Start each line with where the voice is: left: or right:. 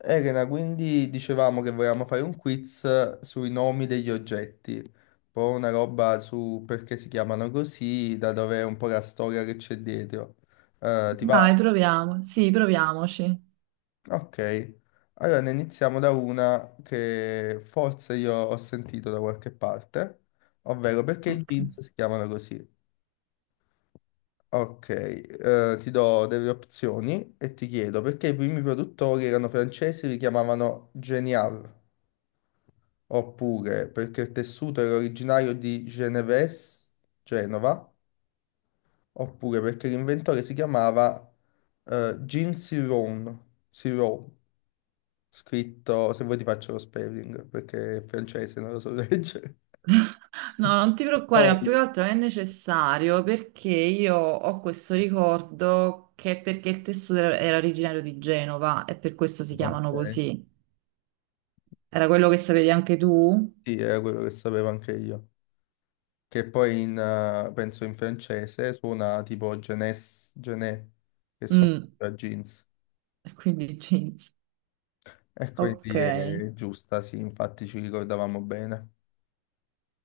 left: Elena, quindi dicevamo che volevamo fare un quiz sui nomi degli oggetti, poi una roba su perché si chiamano così, da dove è un po' la storia che c'è dietro. Ti va?
right: Dai, proviamo. Sì, proviamoci.
left: Ok. Allora ne iniziamo da una che forse io ho sentito da qualche parte, ovvero perché i
right: Ok.
left: jeans si chiamano così. Ok, ti do delle opzioni e ti chiedo perché i primi produttori erano francesi e li chiamavano Genial, oppure perché il tessuto era originario di Geneves, Genova, oppure perché l'inventore si chiamava Jean Siron, Siron, scritto. Se vuoi ti faccio lo spelling, perché è francese, non lo so leggere.
right: No, non ti preoccupare,
left: Siron,
right: ma più che altro è necessario perché io ho questo ricordo che è perché il tessuto era originario di Genova e per questo si chiamano
left: ok.
right: così. Era quello che sapevi anche tu?
left: Sì, era quello che sapevo anche io, che poi penso in francese suona tipo Genes, Gené, che sono
right: Mm,
left: jeans.
right: e quindi jeans.
left: E
right: Ok,
left: quindi è giusta, sì, infatti ci ricordavamo bene.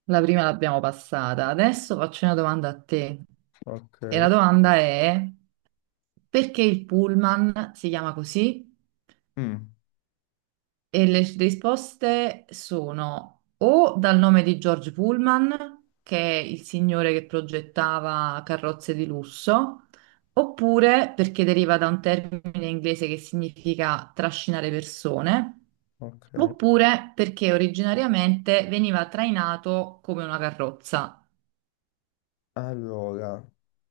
right: la prima l'abbiamo passata. Adesso faccio una domanda a te.
left: Ok.
right: E la domanda è perché il pullman si chiama così?
left: Mm.
right: E le risposte sono o dal nome di George Pullman, che è il signore che progettava carrozze di lusso, oppure perché deriva da un termine inglese che significa trascinare persone,
left: Ok.
right: oppure perché originariamente veniva trainato come una carrozza.
left: Allora,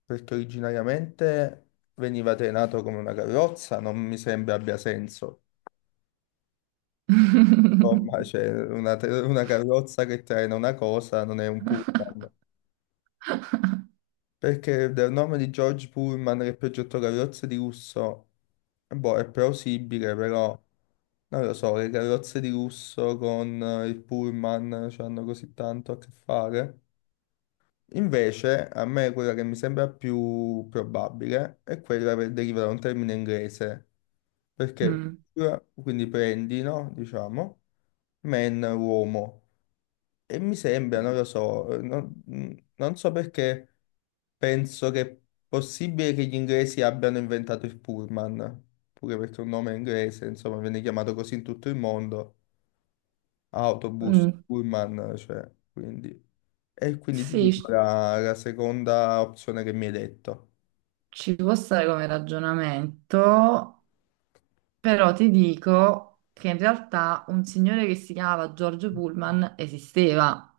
left: perché originariamente veniva trainato come una carrozza, non mi sembra abbia senso. Insomma, c'è una carrozza che traina una cosa, non è un pullman. Perché del nome di George Pullman, che progettò carrozze di lusso, boh, è plausibile, però non lo so, le carrozze di lusso con il pullman, cioè, hanno così tanto a che fare. Invece, a me quella che mi sembra più probabile è quella che deriva da un termine inglese, perché
right: Mm.
left: quindi prendi, no? Diciamo, man, uomo, e mi sembra, non lo so, non so perché penso che è possibile che gli inglesi abbiano inventato il pullman, pure perché è un nome inglese, insomma, viene chiamato così in tutto il mondo, autobus,
right: Mm,
left: pullman, cioè, quindi... E quindi ti
right: sì,
left: dico
right: ci
left: la seconda opzione che mi hai detto.
right: ci può stare come ragionamento. Però ti dico che in realtà un signore che si chiamava George Pullman esisteva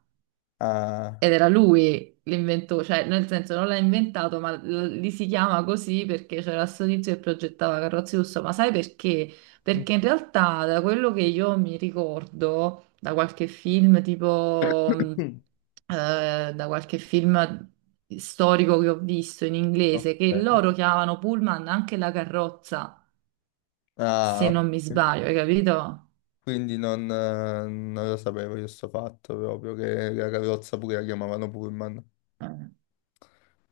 left: Ah.
right: ed era lui l'inventore, cioè nel senso non l'ha inventato, ma li si chiama così perché c'era sto tizio che progettava carrozze lusso. Ma sai perché? Perché in realtà da quello che io mi ricordo, da qualche film tipo,
left: Mm.
right: da qualche film storico che ho visto in inglese, che
left: Ok.
right: loro chiamavano Pullman anche la carrozza, se
left: Ah,
right: non mi sbaglio, hai capito?
left: quindi non lo sapevo io sto fatto proprio, che la carrozza pure la chiamavano Pullman.
right: Eh,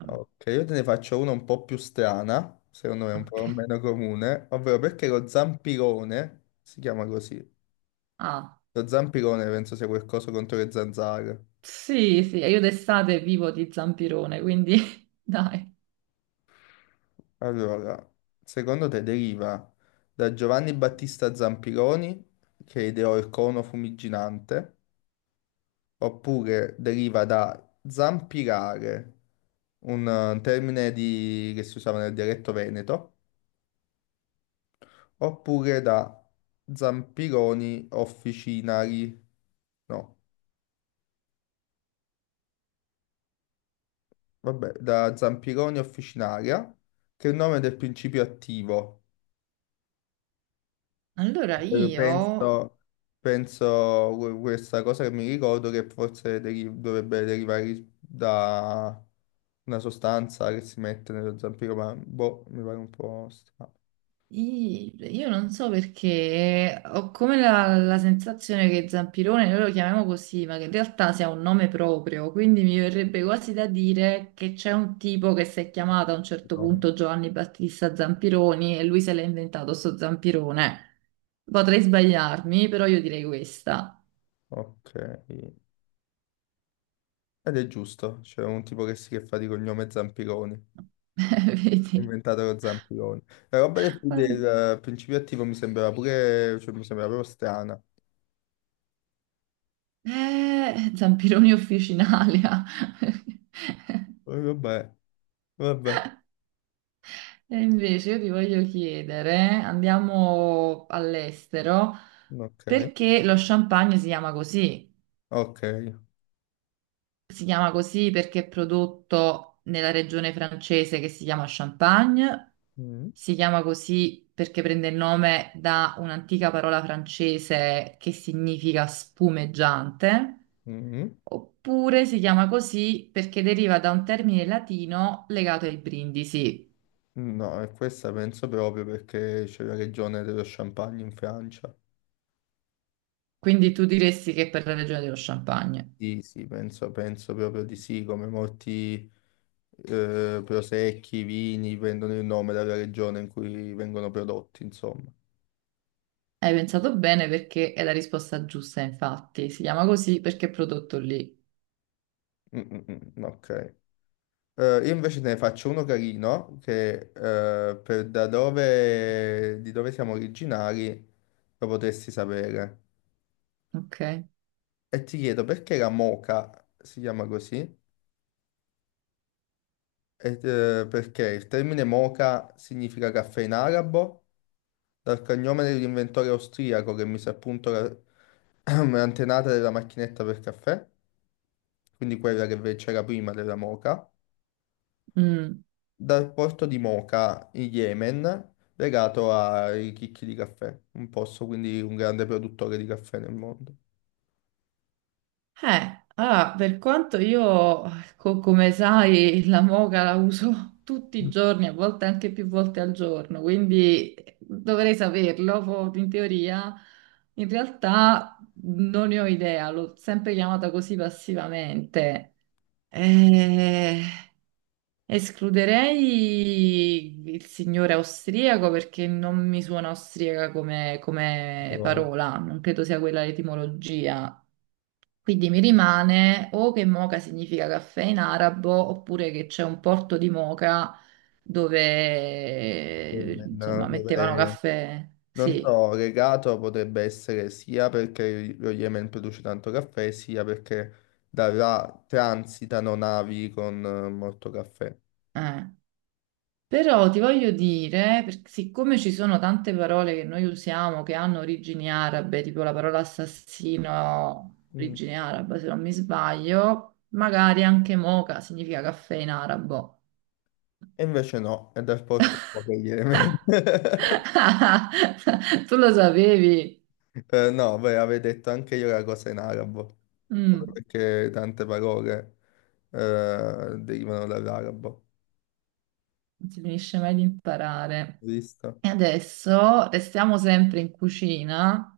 left: Ok, io te ne faccio una un po' più strana, secondo me un
right: ok.
left: po' meno comune, ovvero perché lo zampirone si chiama così.
right: Ah,
left: Lo zampirone penso sia quel coso contro le zanzare.
right: sì, sì, io d'estate vivo di zampirone, quindi dai.
left: Allora, secondo te deriva da Giovanni Battista Zampironi, che ideò il cono fumiginante, oppure deriva da zampirare, un termine che si usava nel dialetto veneto, oppure da zampironi officinari, no, vabbè, da zampironi officinaria, che è il nome del principio attivo.
right: Allora
left: Eh,
right: io,
left: Penso, questa cosa che mi ricordo, che forse dovrebbe derivare da una sostanza che si mette nello zampiro, ma boh, mi pare un po' strano.
right: i- io non so perché ho come la sensazione che zampirone noi lo chiamiamo così, ma che in realtà sia un nome proprio, quindi mi verrebbe quasi da dire che c'è un tipo che si è chiamato a un certo
left: Zampironi.
right: punto Giovanni Battista Zampironi e lui se l'è inventato sto zampirone. Potrei sbagliarmi, però io direi questa.
left: Ok. Ed è giusto, c'è un tipo che, si, che fa di cognome Zampironi, ha
right: Vedi?
left: inventato lo Zampironi. La roba del, del
right: Eh,
left: eh, principio attivo mi sembrava pure, cioè mi sembrava proprio strana.
right: Zampironi officinalia.
left: Poi vabbè, vabbè,
right: E invece io ti voglio chiedere, andiamo all'estero,
left: ok,
right: perché lo champagne si chiama così?
left: ok.
right: Si chiama così perché è prodotto nella regione francese che si chiama Champagne,
left: Mm,
right: si chiama così perché prende il nome da un'antica parola francese che significa spumeggiante.
left: mm.
right: Oppure si chiama così perché deriva da un termine latino legato ai brindisi.
left: Mm. No, e questa penso proprio perché c'è la regione dello Champagne in Francia.
right: Quindi tu diresti che è per la regione dello Champagne.
left: Sì, sì, penso proprio di sì, come molti... prosecchi, vini, prendono il nome dalla regione in cui vengono prodotti, insomma.
right: Hai pensato bene perché è la risposta giusta, infatti. Si chiama così perché è prodotto lì.
left: Mm, mm, mm, mm, ok. Io invece te ne faccio uno carino che, di dove siamo originari, lo potresti sapere.
right: Ok?
left: E ti chiedo perché la moka si chiama così. E, perché il termine moka significa caffè in arabo, dal cognome dell'inventore austriaco che mise a punto la, antenata della macchinetta per caffè, quindi quella che c'era prima della Moca,
right: Mm.
left: dal porto di Moca in Yemen, legato ai chicchi di caffè, un posto quindi un grande produttore di caffè nel mondo.
right: Allora, per quanto io, come sai, la moca la uso tutti i giorni, a volte anche più volte al giorno, quindi dovrei saperlo, in teoria. In realtà non ne ho idea, l'ho sempre chiamata così passivamente. Eh, Escluderei il signore austriaco perché non mi suona austriaca come, come
left: Però il
right: parola, non credo sia quella l'etimologia. Quindi mi rimane o che Moca significa caffè in arabo, oppure che c'è un porto di Moca dove
left: Yemen,
right: insomma mettevano
left: dove
right: caffè.
left: non
right: Sì,
left: so, legato potrebbe essere sia perché lo Yemen produce tanto caffè, sia perché da là transitano navi con molto caffè.
right: eh. Però ti voglio dire, siccome ci sono tante parole che noi usiamo che hanno origini arabe, tipo la parola assassino,
left: Mm.
right: origine araba, se non mi sbaglio, magari anche Moca significa caffè in arabo.
left: E invece no, è dal porto di Moca in Yemen.
right: Tu lo sapevi?
left: No, beh, avevo detto anche io la cosa in arabo,
right: Mm.
left: perché tante parole derivano dall'arabo,
right: Non si finisce mai di imparare.
left: visto?
right: E adesso restiamo sempre in cucina.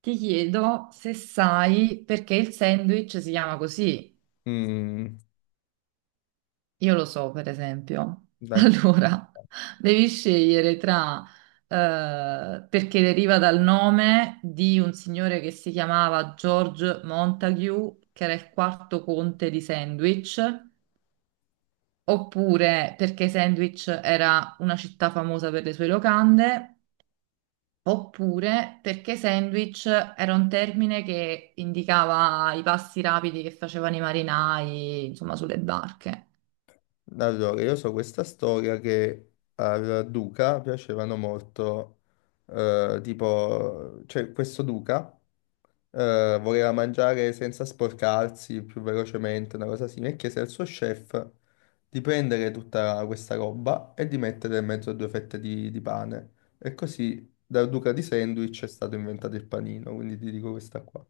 right: Ti chiedo se sai perché il sandwich si chiama così.
left: Mm,
right: Io lo so, per esempio.
left: dan-
right: Allora, devi scegliere tra perché deriva dal nome di un signore che si chiamava George Montague, che era il quarto conte di Sandwich, oppure perché Sandwich era una città famosa per le sue locande. Oppure perché sandwich era un termine che indicava i passi rapidi che facevano i marinai, insomma, sulle barche.
left: Allora, io so questa storia che al duca piacevano molto, tipo, c'è questo duca, voleva mangiare senza sporcarsi più velocemente, una cosa simile, e chiese al suo chef di prendere tutta questa roba e di mettere in mezzo a due fette di pane. E così dal duca di Sandwich è stato inventato il panino, quindi ti dico questa qua.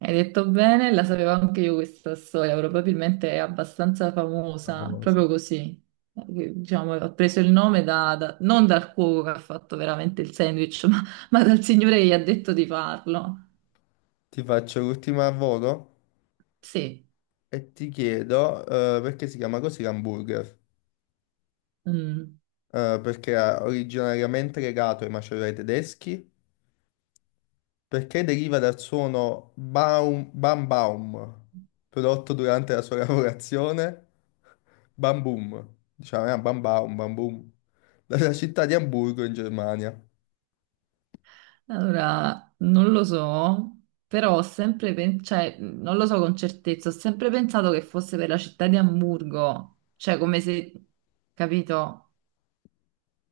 right: Hai detto bene, la sapevo anche io questa storia, probabilmente è abbastanza famosa,
left: Favoloso.
right: proprio così. Diciamo, ho preso il nome non dal cuoco che ha fatto veramente il sandwich, ma dal signore che gli ha detto di farlo.
left: Ti faccio l'ultima a volo
right: Sì.
left: e ti chiedo, perché si chiama così l'hamburger.
right: Mm.
left: Perché era originariamente legato ai macerai tedeschi, perché deriva dal suono baum, bam baum, prodotto durante la sua lavorazione, bam boom, diciamo, bam baum, bam boom, dalla città di Amburgo in Germania.
right: Allora, non lo so, però ho sempre cioè, non lo so con certezza, ho sempre pensato che fosse per la città di Amburgo, cioè come se, capito?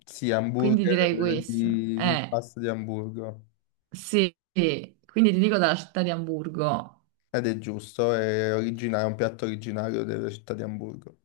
left: Sì,
right: Quindi direi
left: hamburger
right: questo.
left: di pasta di Amburgo.
right: Sì, sì. Quindi ti dico dalla città di Amburgo.
left: Ed è giusto, è un piatto originario della città di Amburgo.